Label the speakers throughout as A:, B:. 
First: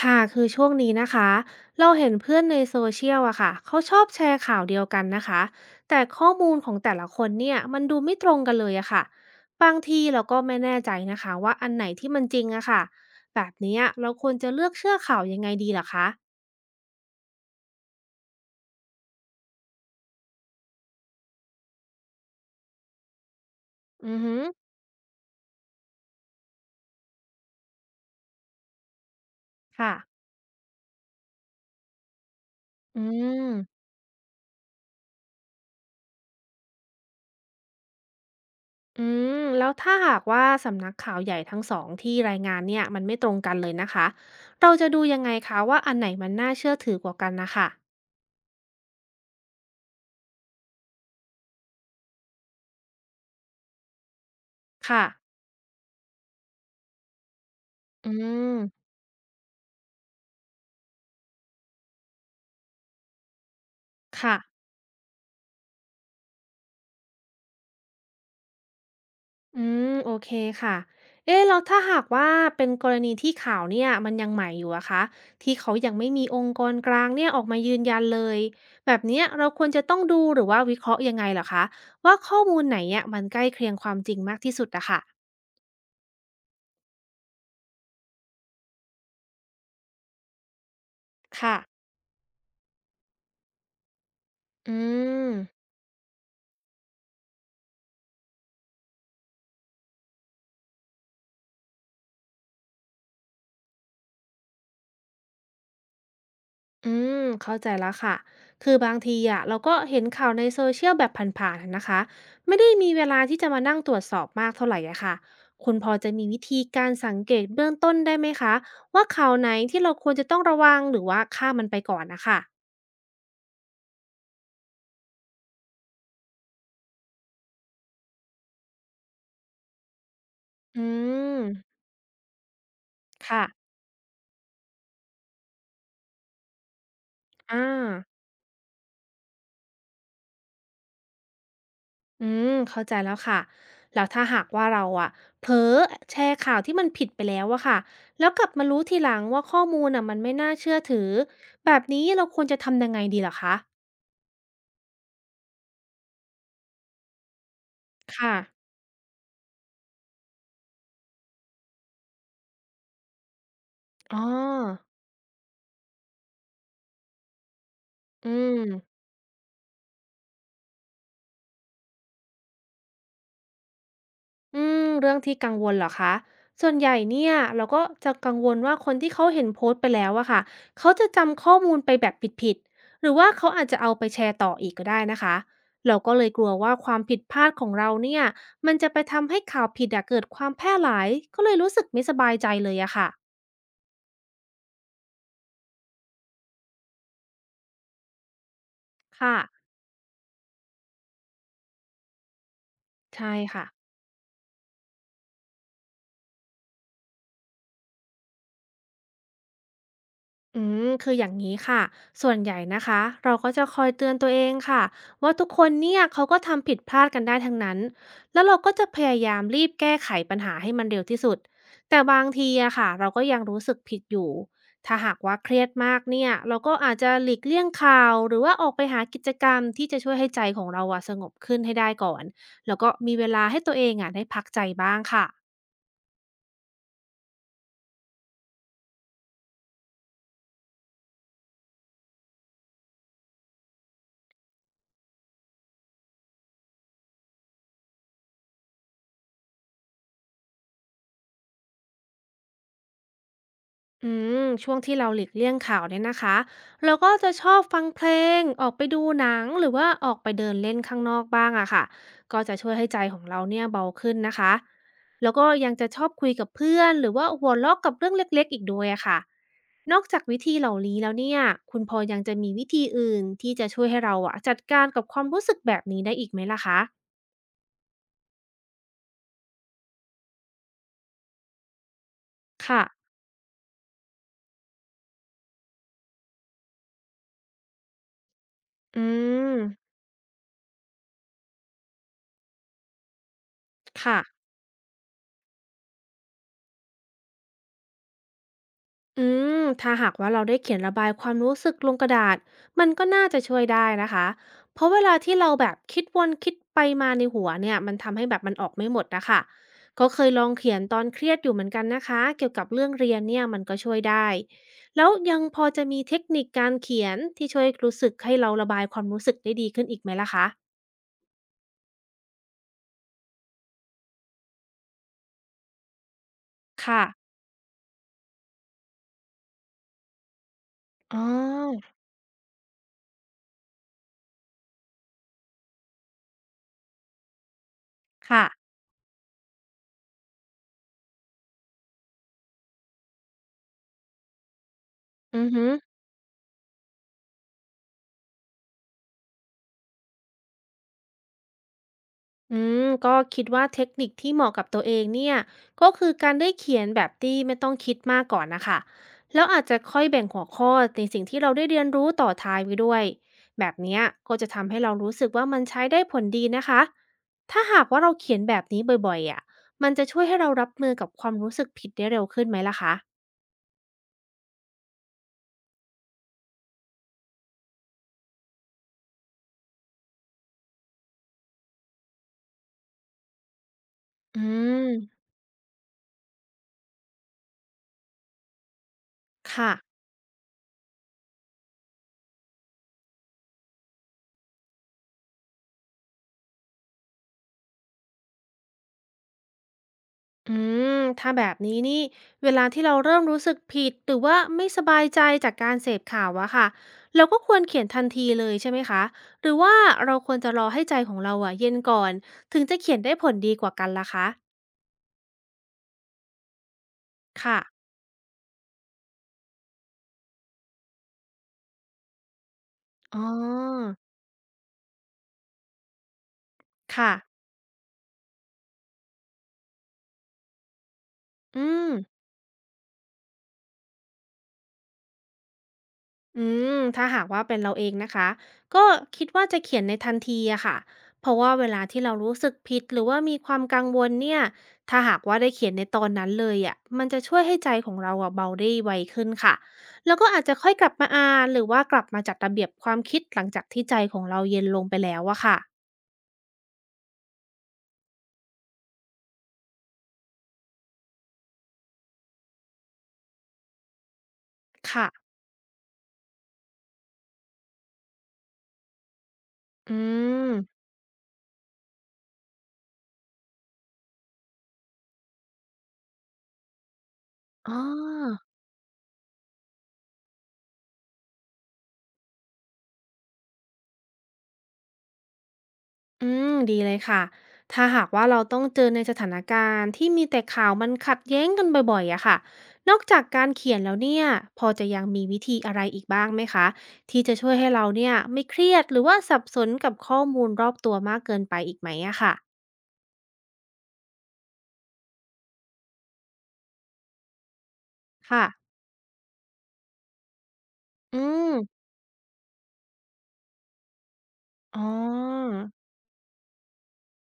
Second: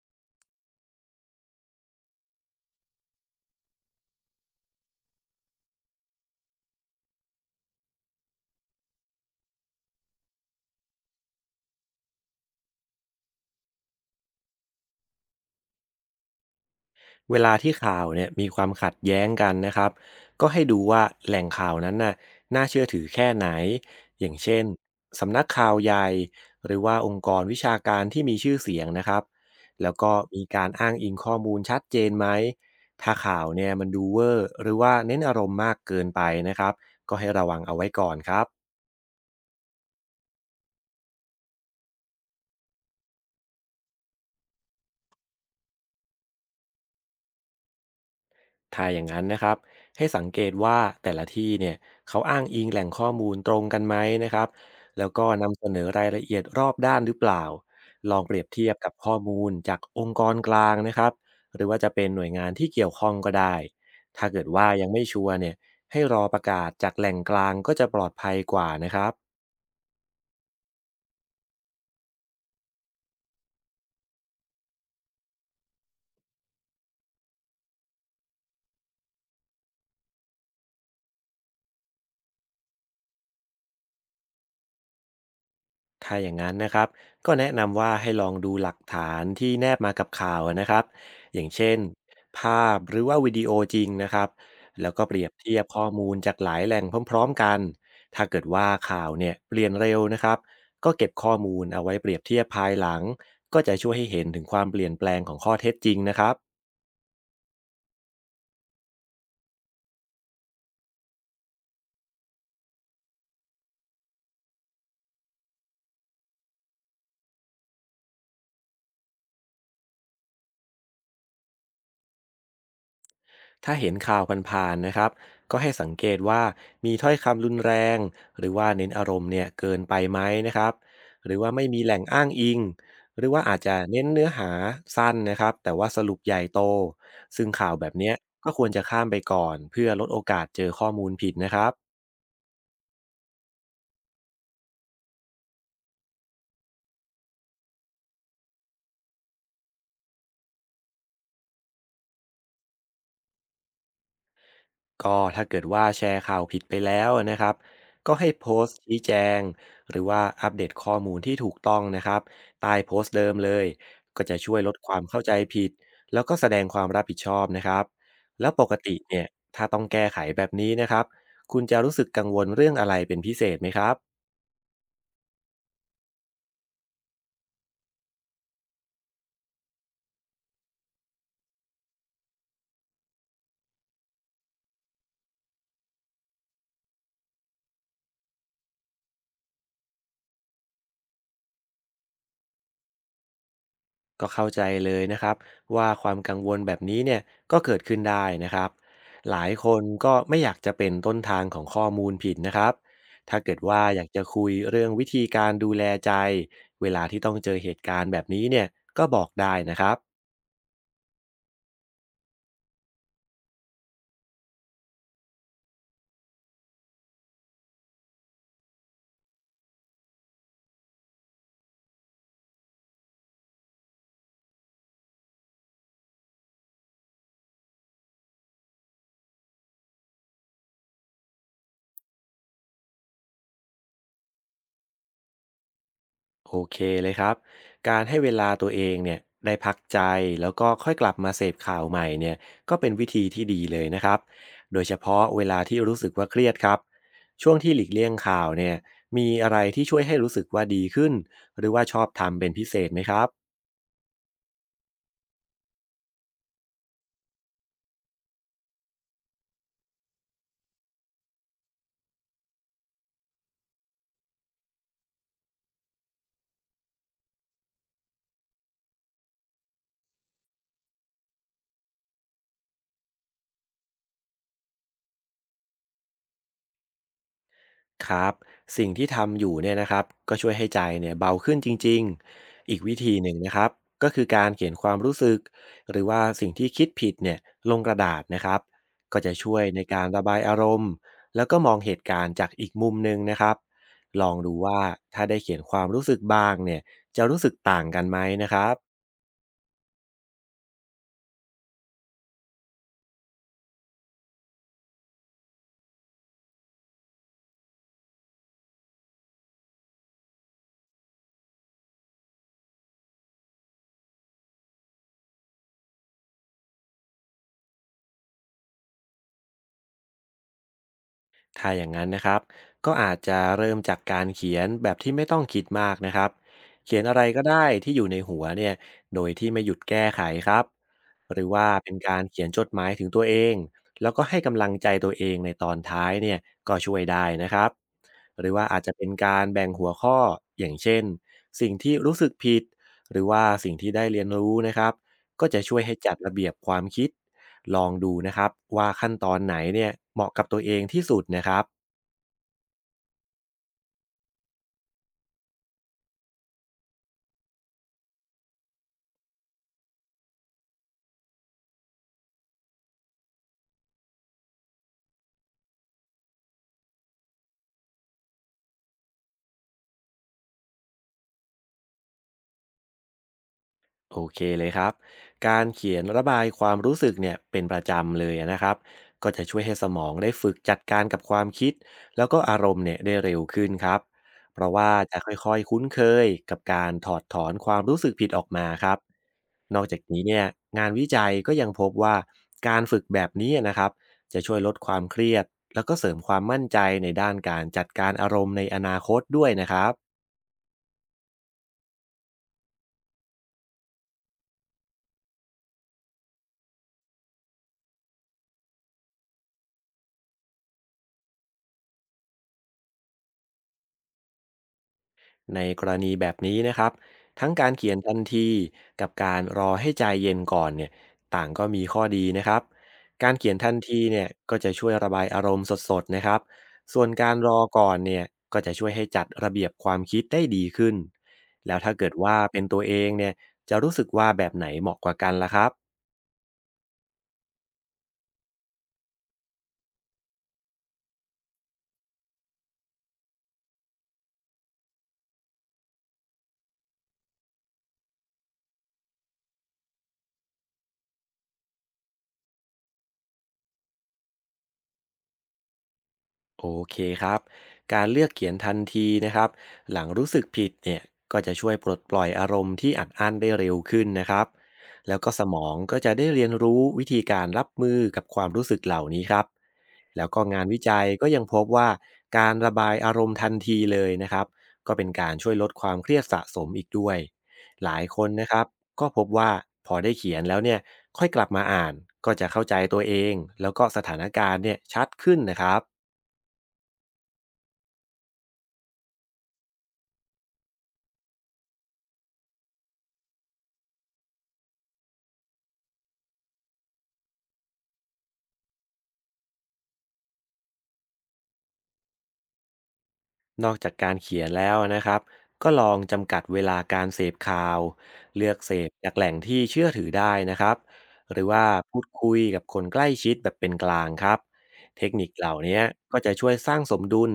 A: ค่ะคือช่วงนี้นะคะเราเห็นเพื่อนในโซเชียลอะค่ะเขาชอบแชร์ข่าวเดียวกันนะคะแต่ข้อมูลของแต่ละคนเนี่ยมันดูไม่ตรงกันเลยอะค่ะบางทีเราก็ไม่แน่ใจนะคะว่าอันไหนที่มันจริงอะค่ะแบบเนี้ยเราควรจะเลือกเชื่อข่าวยังไงดีล่ะคะ
B: เวลาที่ข่าวเนี่ยมีความขัดแย้งกันนะครับก็ให้ดูว่าแหล่งข่าวนั้นน่ะน่าเชื่อถือแค่ไหน
A: อือ
B: อย่า
A: ฮึ
B: งเช่นสำนักข่าวใหญ่หรือว่าองค์กรวิชาการที่มีชื่อเสียงนะครับแล้
A: ค่ะ
B: วก็มีการอ้างอิงข้อมูลชัดเจนไหม
A: อื
B: ถ้าข่าว
A: ม
B: เนี่ยมันดูเวอร์หรือว่าเน้นอารมณ์มากเกินไปนะครับก็ให้ระวังเอาไว้ก่อนครับ
A: อืมแล้วถ้าหากว่าสำนักข่าวใหญ่ทั้งสองที่รายงานเนี่ยมันไม่ตรงกันเลยนะคะเราจะดูยังไงคะว่าอันไหนมันน่าเชื่อถือกว่ากันนะคะ
B: ถ้าอย่างนั้นนะครับให้สังเกตว่าแต่ละที่เนี่ยเขาอ้างอิงแหล่งข้อมูลตรงกันไหมนะครับ
A: ค่ะ
B: แล้วก็นำเสนอรายละเอียดรอบด้านหรือเปล่า
A: อื
B: ลองเปรียบเทียบ
A: ม
B: กับข้อมูลจากองค์กรกลางนะครับหรือว่าจะเป็นหน่วยงานที่เกี่ยวข้องก็ได้ถ้า
A: ค่ะ
B: เกิดว่ายังไม่ชัวร์เนี่ยให้รอประกาศจากแหล่งกลางก็จะปลอดภัยกว่านะครับ
A: อืมโอเคค่ะ เอ๊ะแล้วถ้าหากว่าเป็นกรณีที่ข่าวเนี่ยมันยังใหม่อยู่อะคะที่เขายังไม่มีองค์กรกลางเนี่ยออกมายืนยันเลยแบบเนี้ยเราควรจะต้องดูหรือว่าวิเคราะห์ยังไงเหรอคะว่าข้อมูลไหนเนี่ยมันใกล้เคียงความจริงมากที่สุดอะค่ะ
B: ถ้าอย่างนั้นนะครับก็แนะนำว่าให้ลองดูหลักฐานที่แนบมากับข่าวนะครับอย่าง
A: ค่ะ
B: เช่นภาพหรือว่าวิดีโอจริงนะครับ
A: อื
B: แล้วก็เปรีย
A: ม
B: บเทียบข้อมูลจากหลายแหล่งพร้อมๆกันถ้าเกิดว่าข่าวเนี่ยเปลี่ยนเร็วนะครับก็เก็บข้อมูลเอาไว้เปรียบเทียบภายหลังก็จะช่วยให้เห็นถึงความเปลี่ยนแปลงของข้อเท็จจริงนะครับ
A: อืมเข้าใจแล้วค่ะคือบางทีอะเราก็เห็นข่าวในโซเชียลแบบผ่านๆนะคะไม่ได้มีเวลาที่จะมานั่งตรวจสอบมากเท่าไหร่อะค่ะคุณพอจะมีวิธีการสังเกตเบื้องต้นได้ไหมคะว่าข่าวไหนที่เราควรจะต้องระวังหรือว่าข้ามมันไปก่อนนะคะ
B: ถ้าเห็นข่าวผ่านๆนะครับก็ให้สังเกตว่ามีถ้อยคำรุนแรงหรือว่าเน้นอารมณ์เนี่ยเกินไปไหมนะครับ
A: อื
B: หรือ
A: ม
B: ว่าไม่มีแหล่งอ้างอิงหรือว่า
A: ค่ะ
B: อาจจะเน้นเนื้อหาสั้นนะครับแต่ว่าสรุปใหญ่โตซึ่ง
A: อ่
B: ข่าวแบ
A: า
B: บเนี้ยก็ควรจะข้ามไปก่อนเพื่อลดโอกาสเจอข้อมูลผิดนะครับ
A: อืมเข้าใจแล้วค่ะแล้วถ้าหากว่าเราอะเผลอแชร์ข่าวที่มันผิดไปแล้วอะค่ะแล้วกลับมารู้ทีหลังว่าข้อมูลอะมันไม่น่าเชื่อถือแบบนี้เราควรจะทำยังไงดีลหรอคะ
B: ก็ถ้าเกิดว่าแชร์ข่าวผิดไปแล้วนะครับก็ให้
A: ค่ะ
B: โพสต์ชี้แจงหรือว่าอัปเดตข้อมูลที่ถูกต้องนะครับใต้โพสต์เดิมเลย
A: อ๋อ
B: ก็จะช่วยลดความเข้าใจผิดแล้วก็แสดงความรับผิดชอบนะครับ
A: อื
B: แล้ว
A: ม
B: ปกติเนี่ยถ้าต้องแก้ไขแบบนี้นะครับคุณจะรู้สึกกังวลเรื่องอะไรเป็นพิเศษไหมครับ
A: อืมเรื่องที่กังวลเหรอคะส่วนใหญ่เนี่ยเราก็จะกังวลว่าคนที่เขาเห็นโพสต์ไปแล้วอะค่ะเขาจะจำข้อมูลไปแบบผิดๆหรือว่าเขาอาจจะเอาไปแชร์ต่ออีกก็ได้นะคะเราก็เลยกลัวว่าความผิดพลาดของเราเนี่ยมันจะไปทำให้ข่าวผิดอะเกิดความแพร่หลายก็เลยรู้สึกไม่สบายใจเลยอะค่ะ
B: ก็เข้าใจเลยนะครับว่าความกังวลแบบนี้เนี่ยก็เกิดขึ้นได้นะครับห
A: ค่ะ
B: ลายคนก็ไม่อยากจะเป็นต้นทางของข้อมูลผิดนะครับ
A: ใช่
B: ถ้าเกิด
A: ค่ะ
B: ว่าอยากจะคุยเรื่องวิธีการดูแลใจเวลาที่ต้องเจอเหตุการณ์แบบนี้เนี่ยก็บอกได้นะครับ
A: อืมคืออย่างนี้ค่ะส่วนใหญ่นะคะเราก็จะคอยเตือนตัวเองค่ะว่าทุกคนเนี่ยเขาก็ทำผิดพลาดกันได้ทั้งนั้นแล้วเราก็จะพยายามรีบแก้ไขปัญหาให้มันเร็วที่สุดแต่บางทีอะค่ะเราก็ยังรู้สึกผิดอยู่ถ้าหากว่าเครียดมากเนี่ยเราก็อาจจะหลีกเลี่ยงข่าวหรือว่าออกไปหากิจกรรมที่จะช่วยให้ใจของเราอะสงบขึ้นให้ได้ก่อนแล้วก็มีเวลาให้ตัวเองอะได้พักใจบ้างค่ะ
B: โอเคเลยครับการให้เวลาตัวเองเนี่ยได้พักใจแล้วก็ค่อยกลับมาเสพข่าวใหม่เนี่ยก็เป็นวิธีที่ดีเลยนะครับโดยเฉพาะเวลาที่รู้สึกว่าเครียดครับช่วงที่หลีกเลี่ยงข่าวเนี่ยมีอะไรที่ช่วยให้รู้สึกว่าดีขึ้นหรือว่าชอบทำเป็นพิเศษไหมครับ
A: อืมช่วงที่เราหลีกเลี่ยงข่าวเนี่ยนะคะเราก็จะชอบฟังเพลงออกไปดูหนังหรือว่าออกไปเดินเล่นข้างนอกบ้างอะค่ะก็จะช่วยให้ใจของเราเนี่ยเบาขึ้นนะคะแล้วก็ยังจะชอบคุยกับเพื่อนหรือว่าหัวเราะกับเรื่องเล็กๆอีกด้วยอะค่ะนอกจากวิธีเหล่านี้แล้วเนี่ยคุณพอยังจะมีวิธีอื่นที่จะช่วยให้เราอะจัดการกับความรู้สึกแบบนี้ได้อีกไหมล่ะคะ
B: ครับสิ่งที่ทำอยู่เนี่ยนะครับก็ช่วยให้ใจเนี่ยเบาขึ้นจริงๆอีก
A: ค่ะ
B: วิธีหนึ่งนะครับก็คือการเขียนความรู้สึกหรือว่าสิ่งที่คิดผิดเนี่ยลงกระดาษนะครับ
A: อื
B: ก็จะช่
A: ม
B: วยในการระบายอารมณ์แล้วก็มองเหตุการณ์จากอีกมุมหนึ่งนะครับ
A: ค่ะ
B: ลองดูว่าถ้าได้เขียนความรู้สึกบ้างเนี่ยจะรู้สึกต่างกันไหมนะครับ
A: อืม ถ้าหากว่าเราได้เขียนระบายความรู้สึกลงกระดาษ มันก็น่าจะช่วยได้นะคะเพราะเวลาที่เราแบบคิดวนคิดไปมาในหัวเนี่ยมันทำให้แบบมันออกไม่หมดนะคะก็เคยลองเขียนตอนเครียดอยู่เหมือนกันนะคะ เกี่ยวกับเรื่องเรียนเนี่ยมันก็ช่วยได้ แล้วยังพอจะมีเทคนิคการเขียนที่ช่วยรู้สึกให้เราระบายความรู้สึกได้ดีขึ้นอีกไหมล่ะคะ
B: ถ้าอย่างนั้นนะครับก็อาจจะเริ่มจากการเขียนแบบที่ไม่ต้องคิดมากนะครับเขีย
A: ค่ะ
B: นอะไรก็ได้ที่อยู่ในหัวเนี่ยโดยที่ไม่หยุดแก้ไขครับ
A: อ๋อ
B: หรือว่าเป็นการเขียนจดหมายถึงตัวเองแล้วก็ให้กำลังใจตัวเองในตอนท้ายเนี่ยก็ช่วยได้นะครับห
A: ค่ะ
B: รือว่าอาจจะเป็นการแบ่งหัวข้ออย่างเช่นสิ่งที่รู้สึกผิดหรือว่าสิ่งที่ได้เรียนรู้นะครับ
A: อื
B: ก็
A: อ
B: จะ
A: ฮึ
B: ช่วยให้จัดระเบียบความคิดลองดูนะครับว่าขั้นตอนไหนเนี่ยเหมาะกับตัวเองที่สุดนะครับ
A: อืมก็คิดว่าเทคนิคที่เหมาะกับตัวเองเนี่ยก็คือการได้เขียนแบบที่ไม่ต้องคิดมากก่อนนะคะแล้วอาจจะค่อยแบ่งหัวข้อในสิ่งที่เราได้เรียนรู้ต่อท้ายไว้ด้วยแบบเนี้ยก็จะทำให้เรารู้สึกว่ามันใช้ได้ผลดีนะคะถ้าหากว่าเราเขียนแบบนี้บ่อยๆอ่ะมันจะช่วยให้เรารับมือกับความรู้สึกผิดได้เร็วขึ้นไหมล่ะคะ
B: โอเคเลยครับการเขียนระบายความรู้สึกเนี่ยเป็นประจำเลยนะครับก็จะช่วยให้สมองได้ฝึกจัดการกับความคิดแล้วก็อารมณ์เนี่ยได้เร็วขึ้นครับ
A: อื
B: เพราะ
A: ม
B: ว่าจะค่อยๆคุ้นเคยกับการถอดถอนความรู้สึกผิดออกมาครับ
A: ค่ะ
B: นอกจากนี้เนี่ยงานวิจัยก็ยังพบว่าการฝึกแบบนี้นะครับจะช่วยลดความเครียดแล้วก็เสริมความมั่นใจในด้านการจัดการอารมณ์ในอนาคตด้วยนะครับ
A: อืมถ้าแบบนี้นี่เวลาที่เราเริ่มรู้สึกผิดหรือว่าไม่สบายใจจากการเสพข่าวอะค่ะเราก็ควรเขียนทันทีเลยใช่ไหมคะหรือว่าเราควรจะรอให้ใจของเราอะเย็นก่อนถึงจะเขียนได้ผลดีกว่ากันล่ะคะ
B: ในกรณีแบบนี้นะครับทั้ง
A: ค่ะ
B: การเขียนทันทีกับการรอให้ใจเย็นก่อนเนี่ยต่างก็มีข้อดีนะครับ
A: อ๋อ
B: การเขียนทันทีเนี่ยก็จะช่วยระบายอารมณ์สดๆนะครับส่วน
A: ค่ะ
B: การรอก่อนเนี่ยก็จะช่วยให้จัดระเบียบความคิดได้ดีขึ้น
A: อื
B: แล้ว
A: ม
B: ถ้าเกิดว่าเป็นตัวเองเนี่ยจะรู้สึกว่าแบบไหนเหมาะกว่ากันล่ะครับ
A: อืมถ้าหากว่าเป็นเราเองนะคะก็คิดว่าจะเขียนในทันทีอะค่ะ เพราะว่าเวลาที่เรารู้สึกผิดหรือว่ามีความกังวลเนี่ย ถ้าหากว่าได้เขียนในตอนนั้นเลยอะมันจะช่วยให้ใจของเราอะเบาได้ไวขึ้นค่ะแล้วก็อาจจะค่อยกลับมาอ่านหรือว่ากลับมาจัดระเบียบความคิดหลังจากที่ใจของเราเย็นลงไปแล้วอะค่ะ
B: โอเคครับ การเลือกเขียนทันทีนะครับหลังรู้สึกผิดเนี่ยก็จะช่วยปลดปล่อยอารมณ์ที่อัดอั้นได้เร็วขึ้นนะครับ
A: ค่ะ
B: แล้วก็สมองก็จะได้เรียนรู้วิธีการรับมือกับความรู้สึกเหล่านี้ครับ
A: อื
B: แล้วก็
A: ม
B: งานวิจัยก็ยังพบว่าการระบายอารมณ์ทันทีเลยนะครับก็เป็นการช่วยลดความเครียดสะสมอีกด้วย
A: อ๋อ
B: หลายคนนะครับก็พบว่าพอได้เขียนแล้วเนี่ยค่อยกลับมาอ่านก็จะเข้าใจตัวเองแล้วก็สถานการณ์เนี่ยชัดขึ้นนะครับ
A: อืมดีเลยค่ะถ้าหากว่าเราต้องเจอในสถานการณ์ที่มีแต่ข่าวมันขัดแย้งกันบ่อยๆอะค่ะนอกจากการเขียนแล้วเนี่ยพอจะยังมีวิธีอะไรอีกบ้างไหมคะที่จะช่วยให้เราเนี่ยไม่เครียดหรือว่าสับสนกับข้อมูลรอบตัวมากเกินไปอีกไหมอะค่ะ
B: นอกจากการเขียนแล้วนะครับก็ลองจำกัดเวลาการเสพข่าว
A: ค่ะ
B: เลือกเสพจากแหล่งที่เชื่อถือได้นะครับ
A: อื
B: หรือ
A: ม
B: ว่าพูดคุยกับคนใกล้ชิดแบบเป็นกลางครับ
A: อ๋อ
B: เทคนิคเหล่านี้ก็จะช่วยสร้างสมดุล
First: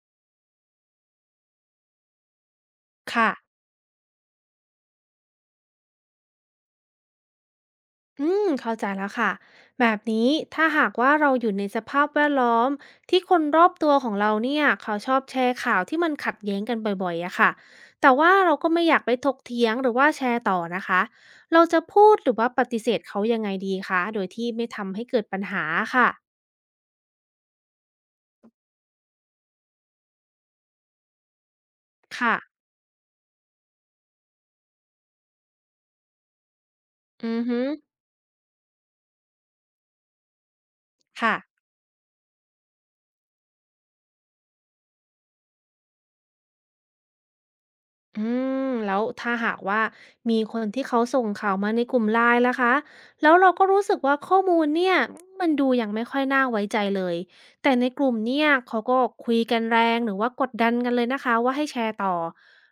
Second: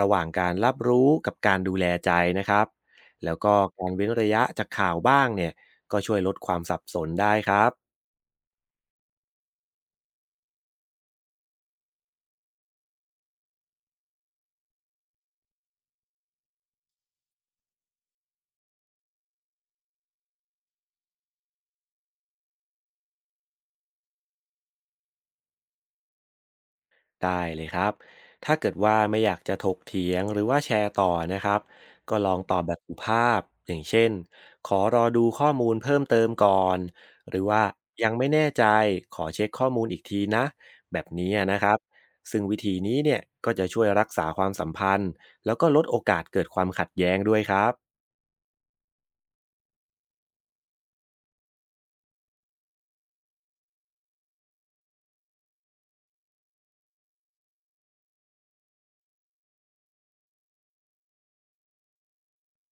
B: ระหว่างการรับรู้กับการดูแลใจนะครับ
A: ค่ะ
B: แล้วก็การเว้นระยะจากข่าวบ้างเนี่ยก็ช่วยลดความสับสนได้ครับ
A: อืมเข้าใจแล้วค่ะแบบนี้ถ้าหากว่าเราอยู่ในสภาพแวดล้อมที่คนรอบตัวของเราเนี่ยเขาชอบแชร์ข่าวที่มันขัดแย้งกันบ่อยๆอะค่ะแต่ว่าเราก็ไม่อยากไปถกเถียงหรือว่าแชร์ต่อนะคะเราจะพูดหรือว่าปฏิเสธเขายังไงดีคะโดยที่ไม่ทำให้เกิดปัญหาค่ะ
B: ได้เลยครับ ถ้าเกิดว่าไม่อยากจะถกเถียงหรือว่าแชร์ต่อนะครับ ก็ลอ
A: ค่ะ
B: งตอบแบบสุภาพอย่างเช่นขอรอดูข้อมูลเพิ่มเติมก่อน
A: อื
B: หรื
A: อ
B: อ
A: ฮึ
B: ว่ายังไม่แน่ใจขอเช็คข้อมูลอีกทีนะแบบนี้
A: ค่ะ
B: นะครับซึ่งวิธีนี้เนี่ยก็จะช่วยรักษาความสัมพันธ์แล้วก็ลดโอกาสเกิดความขัดแย้งด้วยครับ
A: อืมแล้วถ้าหากว่ามีคนที่เขาส่งข่าวมาในกลุ่มไลน์ล่ะคะแล้วเราก็รู้สึกว่าข้อมูลเนี่ยมันดูยังไม่ค่อยน่าไว้ใจเลยแต่ในกลุ่มเนี่ยเขาก็คุยกันแรงหรือว่ากดดันกันเลยนะคะว่าให้แชร์ต่อ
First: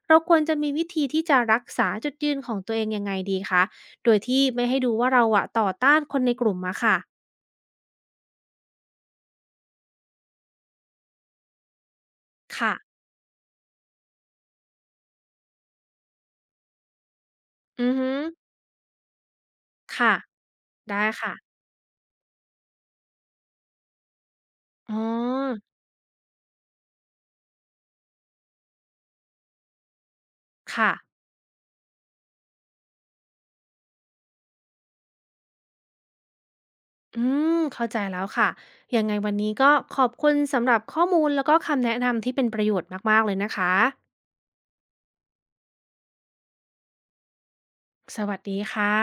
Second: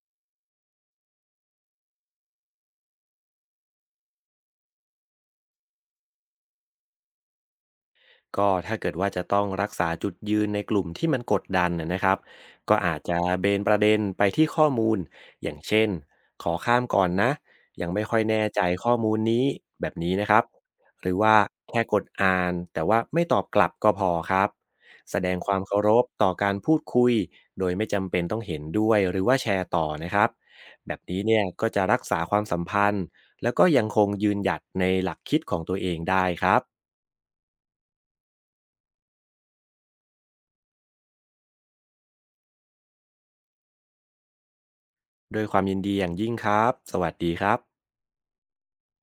A: เราควรจะมีวิธีที่จะรักษาจุดยืนของตัวเองยังไงดีคะโดยที่ไม่ให้ดูว่าเราอะต่อต้านคนในกลุ่มมาค่ะ
B: ก็ถ้าเกิดว่าจะต้องรักษาจุดยืนในกลุ่มที่มันกดดันนะครับ
A: ค่ะ
B: ก็อาจจะเบนประเด็นไปที่ข้อมูลอย่างเช่นขอข้ามก่อนนะยั
A: อื
B: ง
A: อ
B: ไม่
A: ฮึ
B: ค่อยแน่ใจข้อมูลนี้แบบนี้
A: ค่ะ
B: นะครับ
A: ได้
B: หรือ
A: ค่ะ
B: ว่าแค่กดอ่านแต่ว่าไม่ตอบกลับก็พอครับ
A: อ๋อ
B: แสดงความเคารพต่อการพูดคุยโดยไม่จำเป็นต้องเห็นด้วยหรือว่าแชร์ต่อนะครับแบ
A: ค่ะ
B: บนี้เนี่ยก็จะรักษาความสัมพันธ์แล้วก็ยังคงยืนหยัดในหลักคิดของตัวเองได้ครับ
A: อืมเข้าใจแล้วค่ะ ยังไงวันนี้ก็ขอบคุณสำหรับข้อมูลแล้วก็คำแนะนำที่เป็นประโยชน์มากๆเลยนะคะ
B: ด้วยความยินดีอย่างยิ่งครับ สวัสดีครับ
A: สวัสดีค่ะ